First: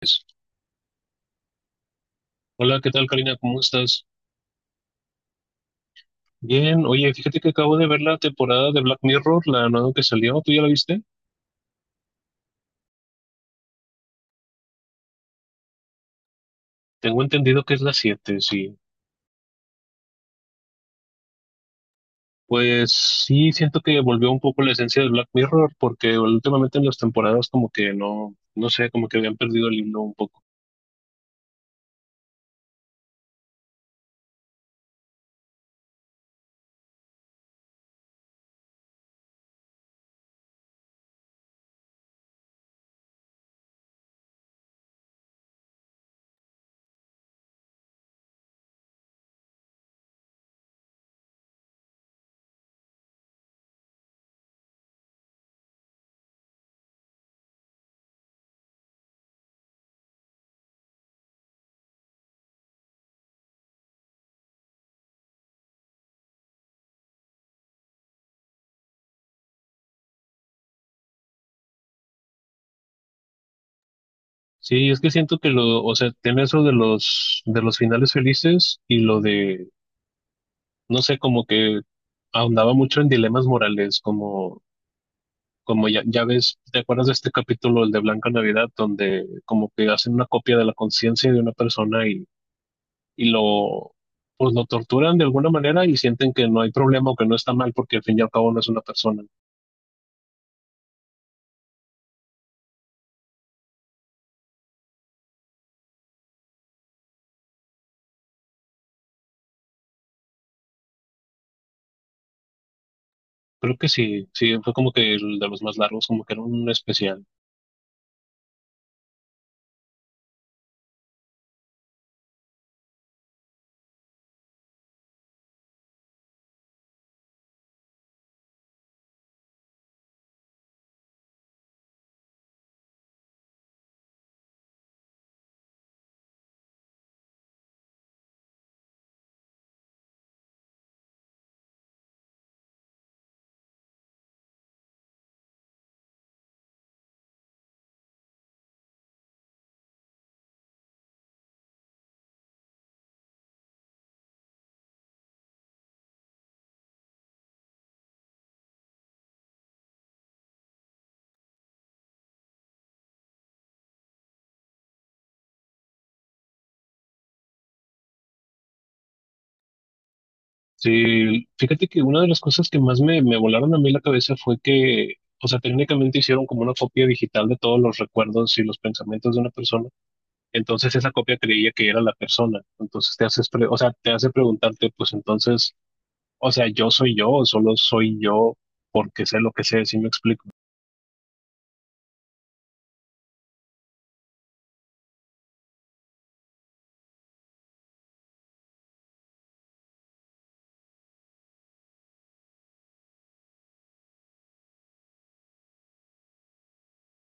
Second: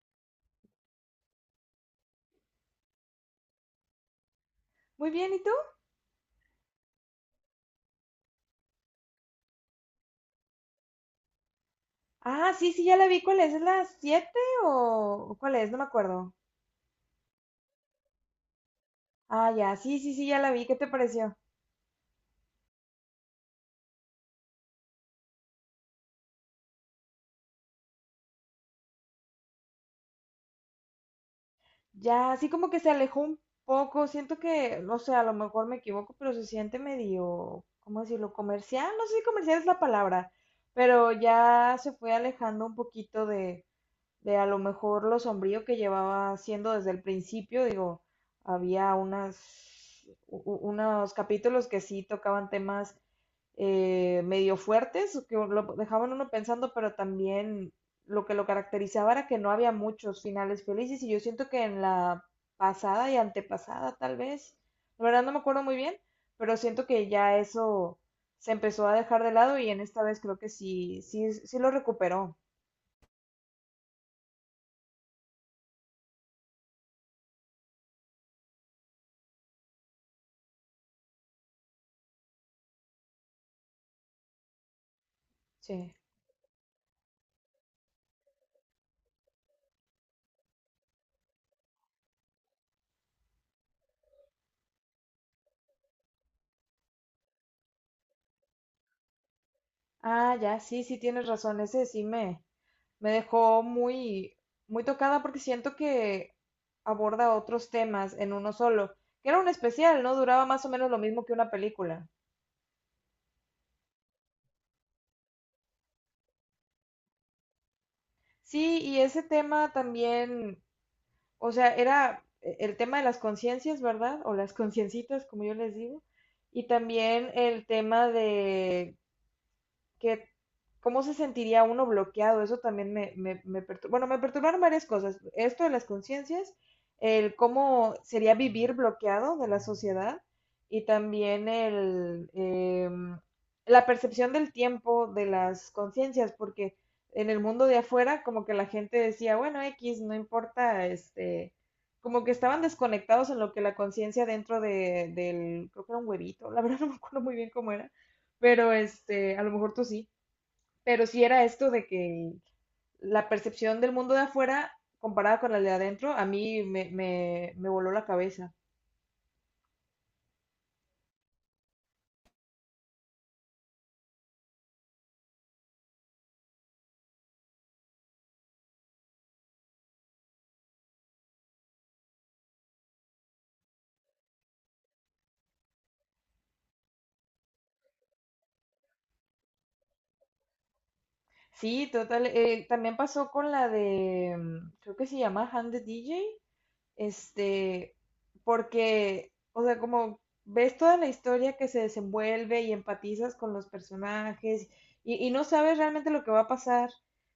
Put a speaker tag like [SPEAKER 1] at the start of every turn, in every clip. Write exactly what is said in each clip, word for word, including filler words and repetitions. [SPEAKER 1] Pues, hola, ¿qué tal, Karina? ¿Cómo estás?
[SPEAKER 2] Muy bien, ¿y tú?
[SPEAKER 1] Bien, oye, fíjate que acabo de ver la temporada de Black Mirror, la nueva que salió, ¿tú ya la viste?
[SPEAKER 2] Ah, sí, sí, ya la vi. ¿Cuál es? ¿Es la siete o o cuál es? No me acuerdo.
[SPEAKER 1] Tengo entendido que es la siete, sí.
[SPEAKER 2] Ah, ya, sí, sí, sí, ya la vi. ¿Qué te pareció?
[SPEAKER 1] Pues sí, siento que volvió un poco la esencia de Black Mirror, porque últimamente en las temporadas como que no, no sé, como que habían perdido el hilo un poco.
[SPEAKER 2] Ya, así como que se alejó un poco. Siento que, no sé, a lo mejor me equivoco, pero se siente medio, ¿cómo decirlo? Comercial. No sé si comercial es la palabra, pero ya se fue alejando un poquito de, de a lo mejor lo sombrío que llevaba siendo desde el principio. Digo, había unas, u- u- unos capítulos que sí tocaban temas eh, medio fuertes, que lo dejaban uno pensando, pero también lo que lo caracterizaba era que no había muchos finales felices y yo siento que en la pasada y antepasada tal vez, la verdad no me acuerdo muy bien, pero siento que ya eso se empezó a dejar de lado y en esta vez creo que sí, sí, sí lo recuperó.
[SPEAKER 1] Sí, es que siento que lo, o sea, tiene eso de los, de los finales felices y lo de, no sé, como que ahondaba mucho en dilemas morales, como como
[SPEAKER 2] Sí.
[SPEAKER 1] ya, ya ves, ¿te acuerdas de este capítulo, el de Blanca Navidad, donde como que hacen una copia de la conciencia de una persona y, y lo, pues lo torturan de alguna manera y sienten que no hay problema o que no está mal porque al fin y al cabo no es una persona.
[SPEAKER 2] Ah, ya, sí, sí tienes razón, ese sí me, me dejó muy, muy tocada porque siento que aborda otros temas en uno solo, que era un especial, ¿no? Duraba más o menos lo mismo que una película.
[SPEAKER 1] Creo que sí, sí, fue como que el de los más largos, como que era un especial.
[SPEAKER 2] Sí, y ese tema también, o sea, era eh, el tema de las conciencias, ¿verdad? O las conciencitas, como yo les digo, y también el tema de que cómo se sentiría uno bloqueado, eso también me, me, me perturba. Bueno, me perturbaron varias cosas. Esto de las conciencias, el cómo sería vivir bloqueado de la sociedad y también el, eh, la percepción del tiempo de las conciencias, porque en el mundo de afuera como que la gente decía, bueno, X, no importa, este, como que estaban desconectados en lo que la conciencia dentro de, del, creo que era un huevito, la verdad no me acuerdo muy bien cómo era, pero este, a lo mejor tú sí, pero sí era esto de que la percepción del mundo de afuera comparada con la de adentro, a mí me, me, me voló la cabeza.
[SPEAKER 1] Sí, fíjate que una de las cosas que más me, me volaron a mí la cabeza fue que, o sea, técnicamente hicieron como una copia digital de todos los recuerdos y los pensamientos de una persona. Entonces esa copia creía que era la persona. Entonces te haces, pre- o sea, te hace preguntarte, pues entonces, o sea, yo soy yo o solo soy yo porque sé lo que sé, si me explico.
[SPEAKER 2] Sí, total. Eh, también pasó con la de, mm, creo que se llama Hand the D J, este, porque, o sea, como ves toda la historia que se desenvuelve y empatizas con los personajes y, y no sabes realmente lo que va a pasar,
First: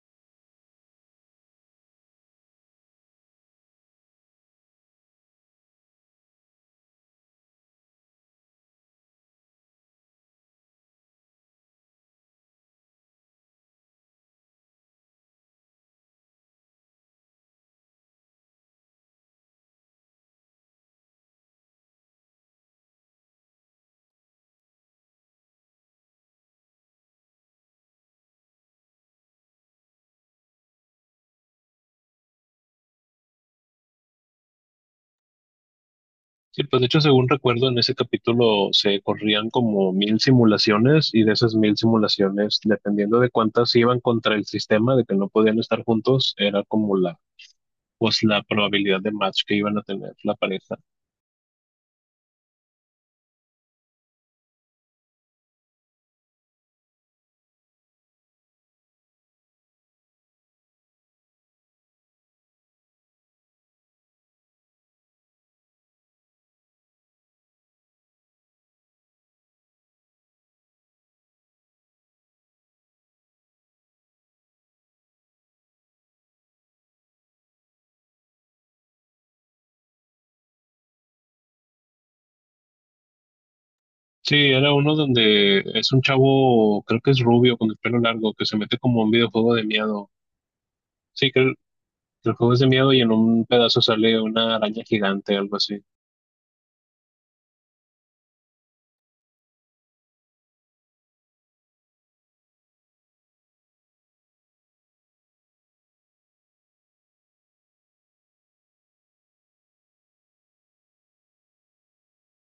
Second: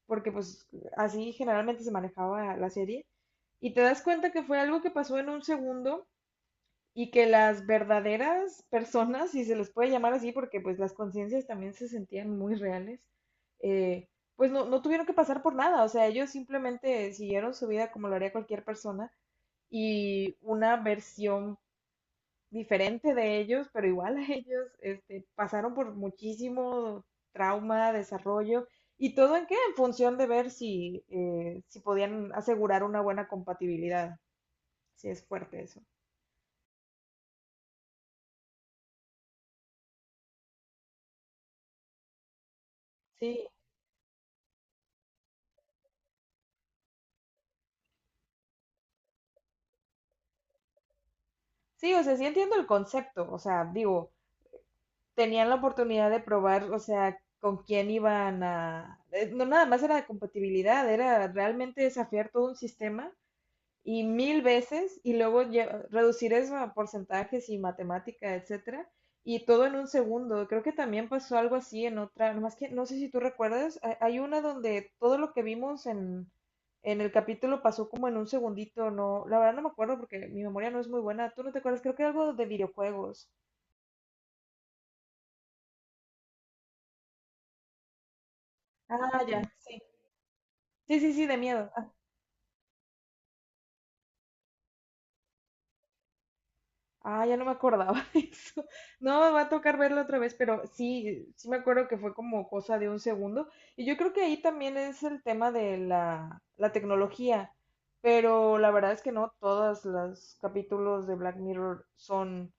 [SPEAKER 2] porque pues así generalmente se manejaba la serie, y te das cuenta que fue algo que pasó en un segundo y que las verdaderas personas, si se les puede llamar así, porque pues las conciencias también se sentían muy reales, eh, pues no, no tuvieron que pasar por nada, o sea, ellos simplemente siguieron su vida como lo haría cualquier persona y una versión diferente de ellos, pero igual a ellos, este, pasaron por muchísimo trauma, desarrollo y todo en qué, en función de ver si, eh, si podían asegurar una buena compatibilidad, si es fuerte eso.
[SPEAKER 1] Sí, pues de hecho, según recuerdo, en ese capítulo se corrían como mil simulaciones y de esas mil simulaciones, dependiendo de
[SPEAKER 2] Sí.
[SPEAKER 1] cuántas iban contra el sistema, de que no podían estar juntos, era como la, pues la probabilidad de match que iban a tener la pareja.
[SPEAKER 2] Sí, o sea, sí entiendo el concepto, o sea, digo, tenían la oportunidad de probar, o sea, con quién iban a... eh, No nada más era de compatibilidad, era realmente desafiar todo un sistema y mil veces y luego lle- reducir eso a porcentajes y matemática, etcétera, y todo en un segundo. Creo que también pasó algo así en otra, más que no sé si tú recuerdas, ha- hay una donde todo lo que vimos en en el capítulo pasó como en un segundito, no, la verdad no me acuerdo porque mi memoria no es muy buena. ¿Tú no te acuerdas? Creo que algo de videojuegos.
[SPEAKER 1] Sí, era uno donde es un chavo, creo que es rubio, con el pelo largo, que se mete como a un
[SPEAKER 2] Ah, ya,
[SPEAKER 1] videojuego de
[SPEAKER 2] sí.
[SPEAKER 1] miedo.
[SPEAKER 2] Sí, sí, sí,
[SPEAKER 1] Sí,
[SPEAKER 2] de
[SPEAKER 1] que el,
[SPEAKER 2] miedo.
[SPEAKER 1] que el juego es de miedo y en un pedazo sale una araña gigante, algo así.
[SPEAKER 2] Ah, ya no me acordaba de eso. No, me va a tocar verlo otra vez, pero sí, sí me acuerdo que fue como cosa de un segundo. Y yo creo que ahí también es el tema de la, la tecnología, pero la verdad es que no todos los capítulos de Black Mirror son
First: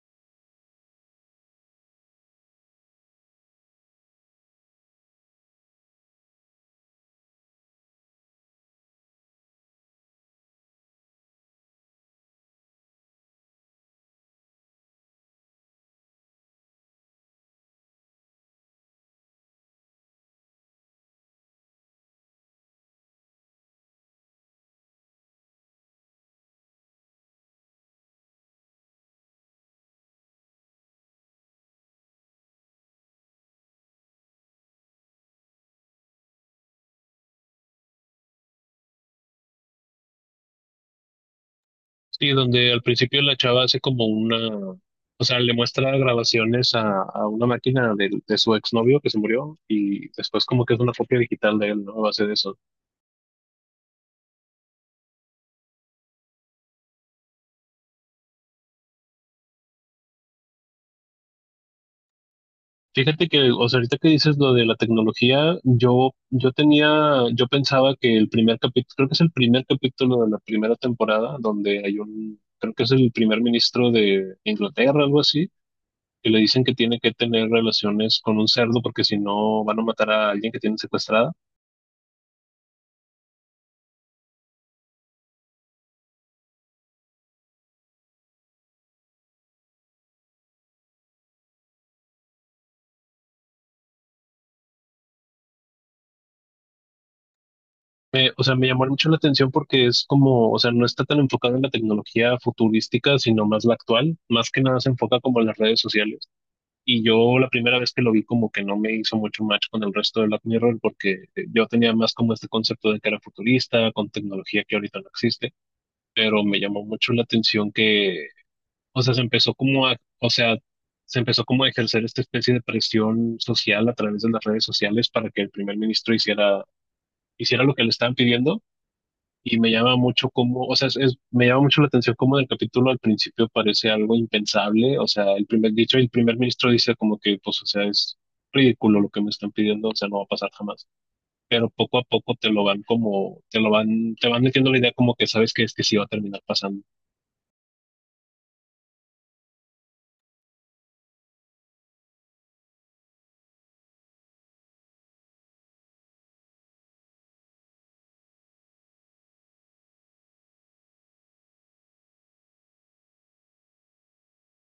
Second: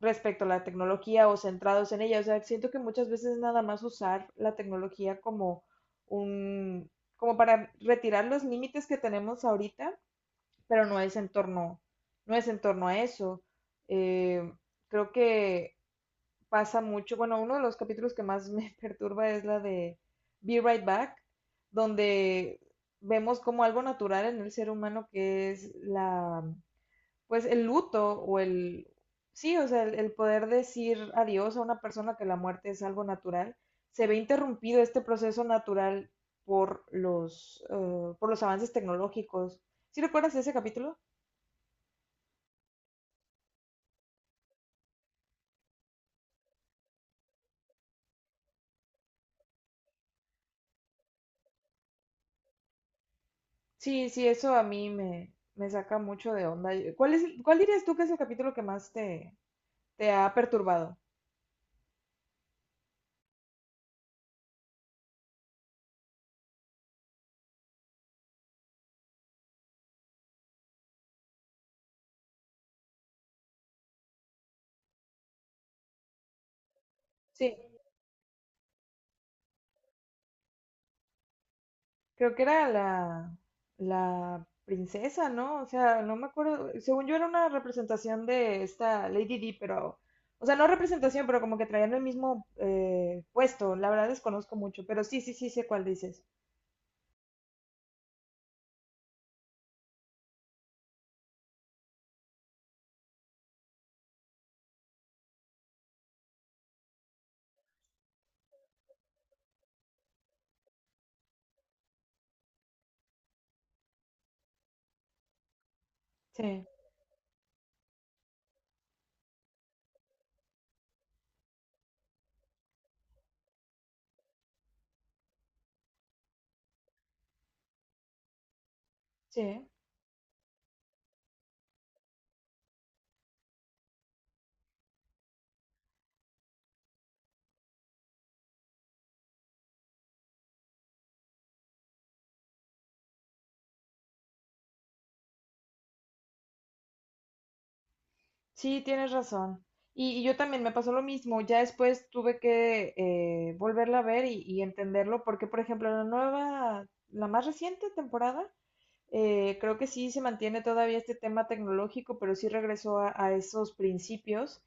[SPEAKER 2] respecto a la tecnología o centrados en ella. O sea, siento que muchas veces nada más usar la tecnología como un, como para retirar los límites que tenemos ahorita pero no es en torno, no es en torno a eso. Eh, Creo que pasa mucho, bueno, uno de los capítulos que más me perturba es la de Be Right Back, donde vemos como algo natural en el ser humano que es la, pues el luto o el, sí, o sea, el, el poder decir adiós a una persona que la muerte es algo natural, se ve interrumpido este proceso natural por los, eh, por los avances tecnológicos. ¿Sí recuerdas ese capítulo?
[SPEAKER 1] Sí, donde al principio la chava hace como una, o sea, le muestra grabaciones a, a una máquina de, de su exnovio que se murió y después como que es una copia digital de él, ¿no? A base de eso.
[SPEAKER 2] Sí, sí, eso a mí me, me saca mucho de onda. ¿Cuál es, el- cuál dirías tú que es el capítulo que más te, te ha perturbado?
[SPEAKER 1] Fíjate que, o sea, ahorita que dices lo de la tecnología, yo, yo tenía, yo pensaba que el primer capítulo, creo que es el primer capítulo de la primera temporada, donde hay un, creo que es el primer ministro de Inglaterra, algo así que le dicen que tiene que tener
[SPEAKER 2] Sí,
[SPEAKER 1] relaciones con un cerdo porque si no van a matar a alguien que tienen secuestrada.
[SPEAKER 2] creo que era la, la princesa, ¿no? O sea, no me acuerdo, según yo era una representación de esta Lady Di, pero, o sea, no representación, pero como que traían el mismo eh, puesto. La verdad desconozco mucho, pero sí, sí, sí sé cuál dices.
[SPEAKER 1] Me- o sea, me llamó mucho la atención porque es como, o sea, no está tan enfocado en la tecnología futurística, sino más la actual. Más que nada se enfoca como en las redes sociales. Y yo la primera vez que lo vi como que no me hizo mucho match con el resto de Black Mirror porque eh, yo tenía más como este concepto de que era futurista, con tecnología que ahorita no existe,
[SPEAKER 2] Sí,
[SPEAKER 1] pero me llamó mucho la atención que... O sea, se empezó como a, o sea, se empezó como a ejercer esta especie de presión social a través de las redes sociales para que el primer ministro hiciera, hiciera lo que le estaban pidiendo. Y
[SPEAKER 2] sí.
[SPEAKER 1] me llama mucho como, o sea, es, es- me llama mucho la atención como en el capítulo al principio parece algo impensable. O sea, el primer, dicho, el primer ministro dice como que, pues, o sea, es ridículo lo que me están pidiendo, o sea, no va a pasar jamás. Pero poco a poco te lo van como, te lo van, te van metiendo la idea como que sabes que es que sí va a terminar pasando.
[SPEAKER 2] Sí, tienes razón. Y, y yo también me pasó lo mismo. Ya después tuve que eh, volverla a ver y, y entenderlo, porque por ejemplo la nueva, la más reciente temporada, eh, creo que sí se mantiene todavía este tema tecnológico, pero sí regresó a, a esos principios.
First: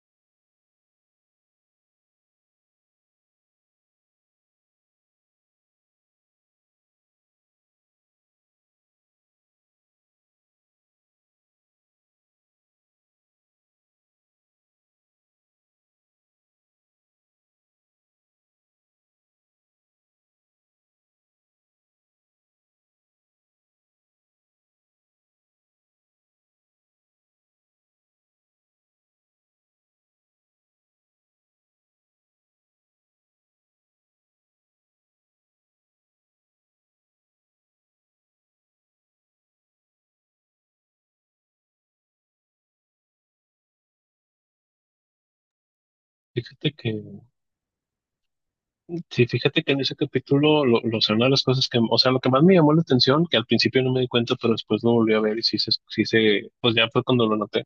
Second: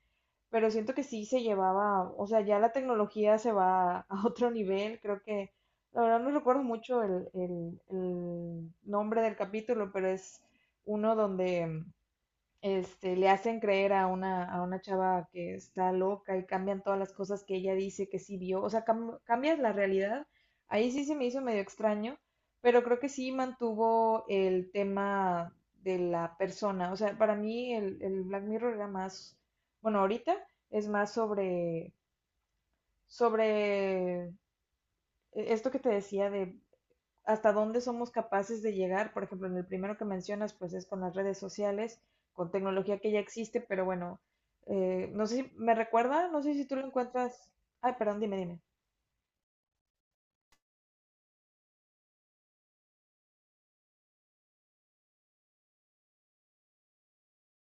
[SPEAKER 2] Pero siento que sí se llevaba, o sea, ya la tecnología se va a otro nivel. Creo que, la verdad no recuerdo mucho el, el el nombre del capítulo, pero es uno donde este, le hacen creer a una, a una chava que está loca y cambian todas las cosas que ella dice que sí vio, o sea, cam- cambias la realidad. Ahí sí se me hizo medio extraño, pero creo que sí mantuvo el tema de la persona. O sea, para mí el, el Black Mirror era más, bueno, ahorita es más sobre, sobre eh, esto que te decía de hasta dónde somos capaces de llegar. Por ejemplo, en el primero que mencionas, pues es con las redes sociales, con tecnología que ya existe, pero bueno, eh, no sé si me recuerda, no sé si
[SPEAKER 1] Fíjate
[SPEAKER 2] tú lo
[SPEAKER 1] que
[SPEAKER 2] encuentras. Ay, perdón, dime, dime.
[SPEAKER 1] Sí, fíjate que en ese capítulo, lo, lo, o sea, una de las cosas que, o sea, lo que más me llamó la atención, que al principio no me di cuenta, pero después lo volví a ver y sí se, sí se, pues ya fue cuando lo noté,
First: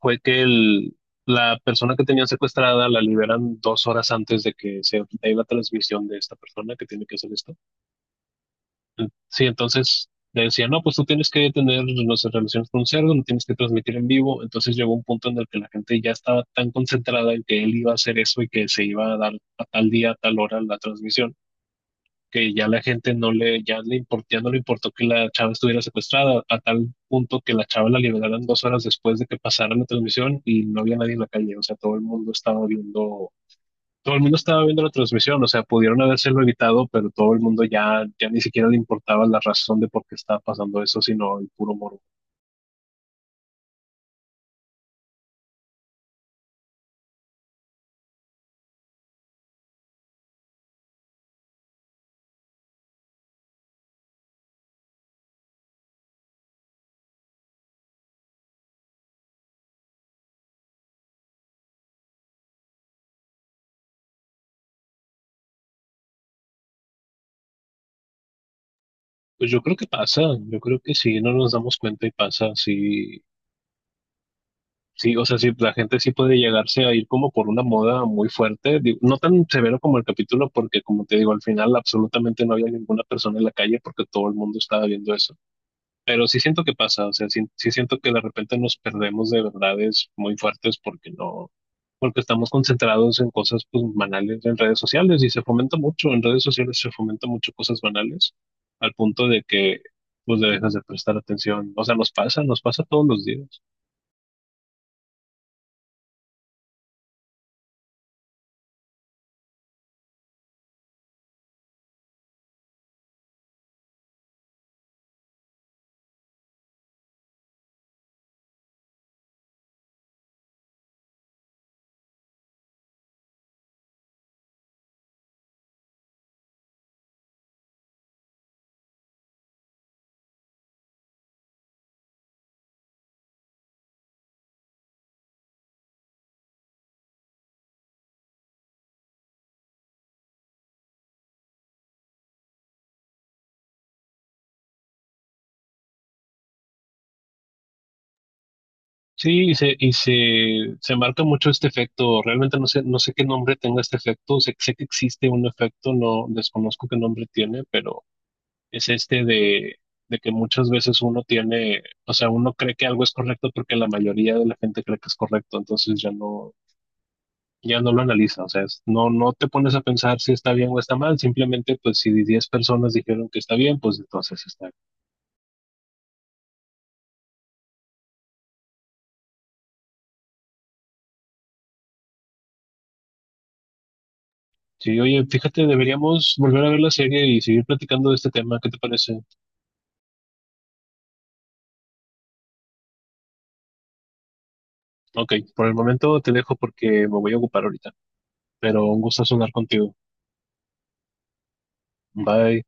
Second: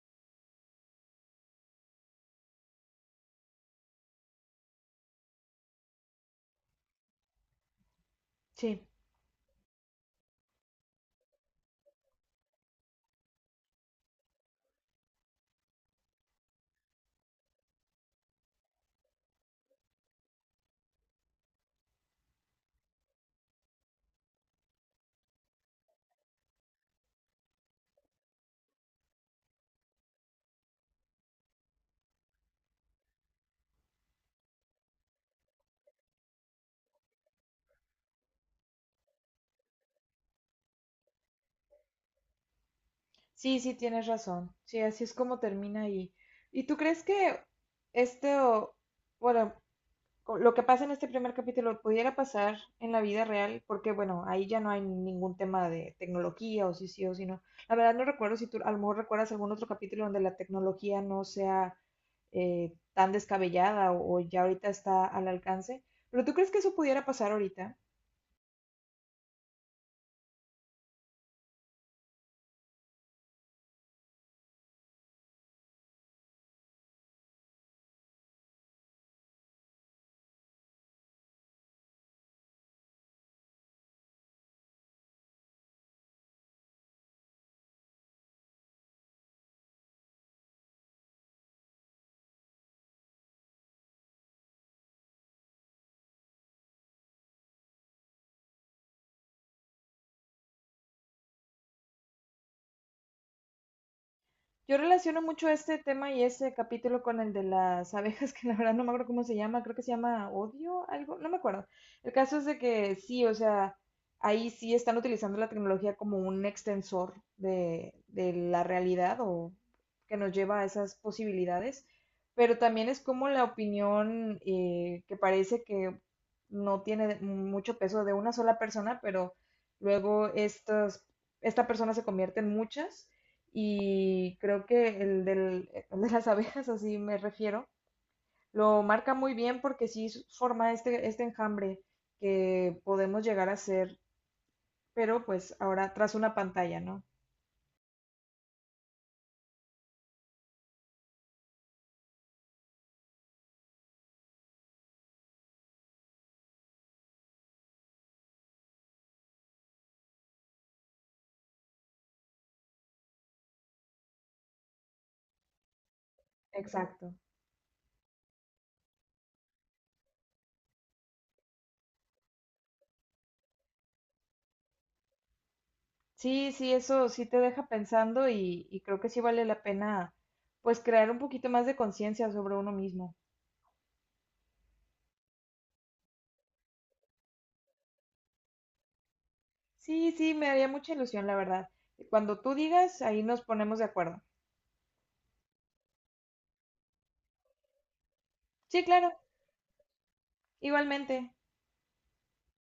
[SPEAKER 1] fue que el, la persona que tenían secuestrada la liberan dos horas antes de que se dé la transmisión de esta persona que tiene que hacer esto.
[SPEAKER 2] Sí,
[SPEAKER 1] Sí, entonces le decían, no, pues tú tienes que tener, no sé, relaciones con un cerdo, no tienes que transmitir en vivo. Entonces llegó un punto en el que la gente ya estaba tan concentrada en que él iba a hacer eso y que se iba a dar a tal día, a tal hora la transmisión que ya la gente no le, ya le import- ya no le importó que la chava estuviera secuestrada, a tal punto que la chava la liberaron dos horas después de que pasara la transmisión y no había nadie en la calle, o sea, todo el mundo estaba viendo, todo el mundo estaba viendo la transmisión, o sea, pudieron habérselo evitado, pero todo el mundo ya, ya ni siquiera le importaba la razón de por qué estaba pasando eso, sino el puro morbo.
[SPEAKER 2] sí, sí, tienes razón. Sí, así es como termina ahí. ¿Y tú crees que este, o- bueno, con lo que pasa en este primer capítulo pudiera pasar en la vida real, porque bueno, ahí ya no hay ningún tema de tecnología o si sí o si no. La verdad no recuerdo si tú a lo mejor recuerdas algún otro capítulo donde la tecnología no sea eh, tan descabellada o, o ya ahorita está al alcance, pero ¿tú crees que eso pudiera pasar ahorita?
[SPEAKER 1] Pues yo creo que pasa, yo creo que sí, no nos damos cuenta y pasa, sí. Sí, o sea, sí, la gente sí puede llegarse a ir como por una moda muy fuerte, digo, no tan severo como el capítulo, porque como te digo, al final absolutamente no había ninguna persona en la calle porque todo el mundo estaba viendo eso. Pero sí siento que pasa, o sea, sí, sí siento que de repente nos perdemos de verdades muy fuertes porque no, porque estamos concentrados en cosas pues banales en redes sociales y se fomenta mucho, en redes sociales se fomenta mucho cosas banales al punto de que pues le dejas de prestar atención. O sea, nos pasa, nos pasa todos los días.
[SPEAKER 2] Yo relaciono mucho este tema y este capítulo con el de las abejas, que la verdad no me acuerdo cómo se llama, creo que se llama odio, algo, no me acuerdo. El caso es de que sí, o sea, ahí sí están utilizando la tecnología como un extensor de, de la realidad o que nos lleva a esas posibilidades, pero también es como la opinión eh, que parece que no tiene mucho peso de una sola persona, pero luego estas, esta persona se convierte en muchas y creo que el, del, eh, el de las abejas, así me refiero, lo marca muy bien porque sí forma este, este enjambre que podemos llegar a ser, pero pues ahora tras una pantalla, ¿no?
[SPEAKER 1] Sí, y se, y se, se marca mucho este efecto. Realmente no sé, no sé qué nombre tenga este efecto. Sé, sé que existe un efecto, no desconozco qué nombre tiene, pero es este de, de, que muchas veces uno tiene, o sea, uno cree que algo es correcto porque la mayoría de la gente cree que es correcto, entonces ya no,
[SPEAKER 2] Exacto.
[SPEAKER 1] ya no lo analiza. O sea, es- no, no te pones a pensar si está bien o está mal. Simplemente, pues, si diez personas dijeron que está bien, pues entonces está bien.
[SPEAKER 2] Sí, sí, eso sí te deja pensando y, y creo que sí vale la pena pues crear un poquito más de conciencia sobre uno mismo.
[SPEAKER 1] Sí, oye, fíjate, deberíamos volver a ver la serie y seguir platicando de este tema. ¿Qué te parece?
[SPEAKER 2] Sí, sí, me haría mucha ilusión, la verdad. Cuando tú digas, ahí nos ponemos de acuerdo.
[SPEAKER 1] Ok, por el momento te dejo porque me voy a ocupar ahorita,
[SPEAKER 2] Sí,
[SPEAKER 1] pero un
[SPEAKER 2] claro,
[SPEAKER 1] gusto sonar contigo.
[SPEAKER 2] igualmente.
[SPEAKER 1] Bye.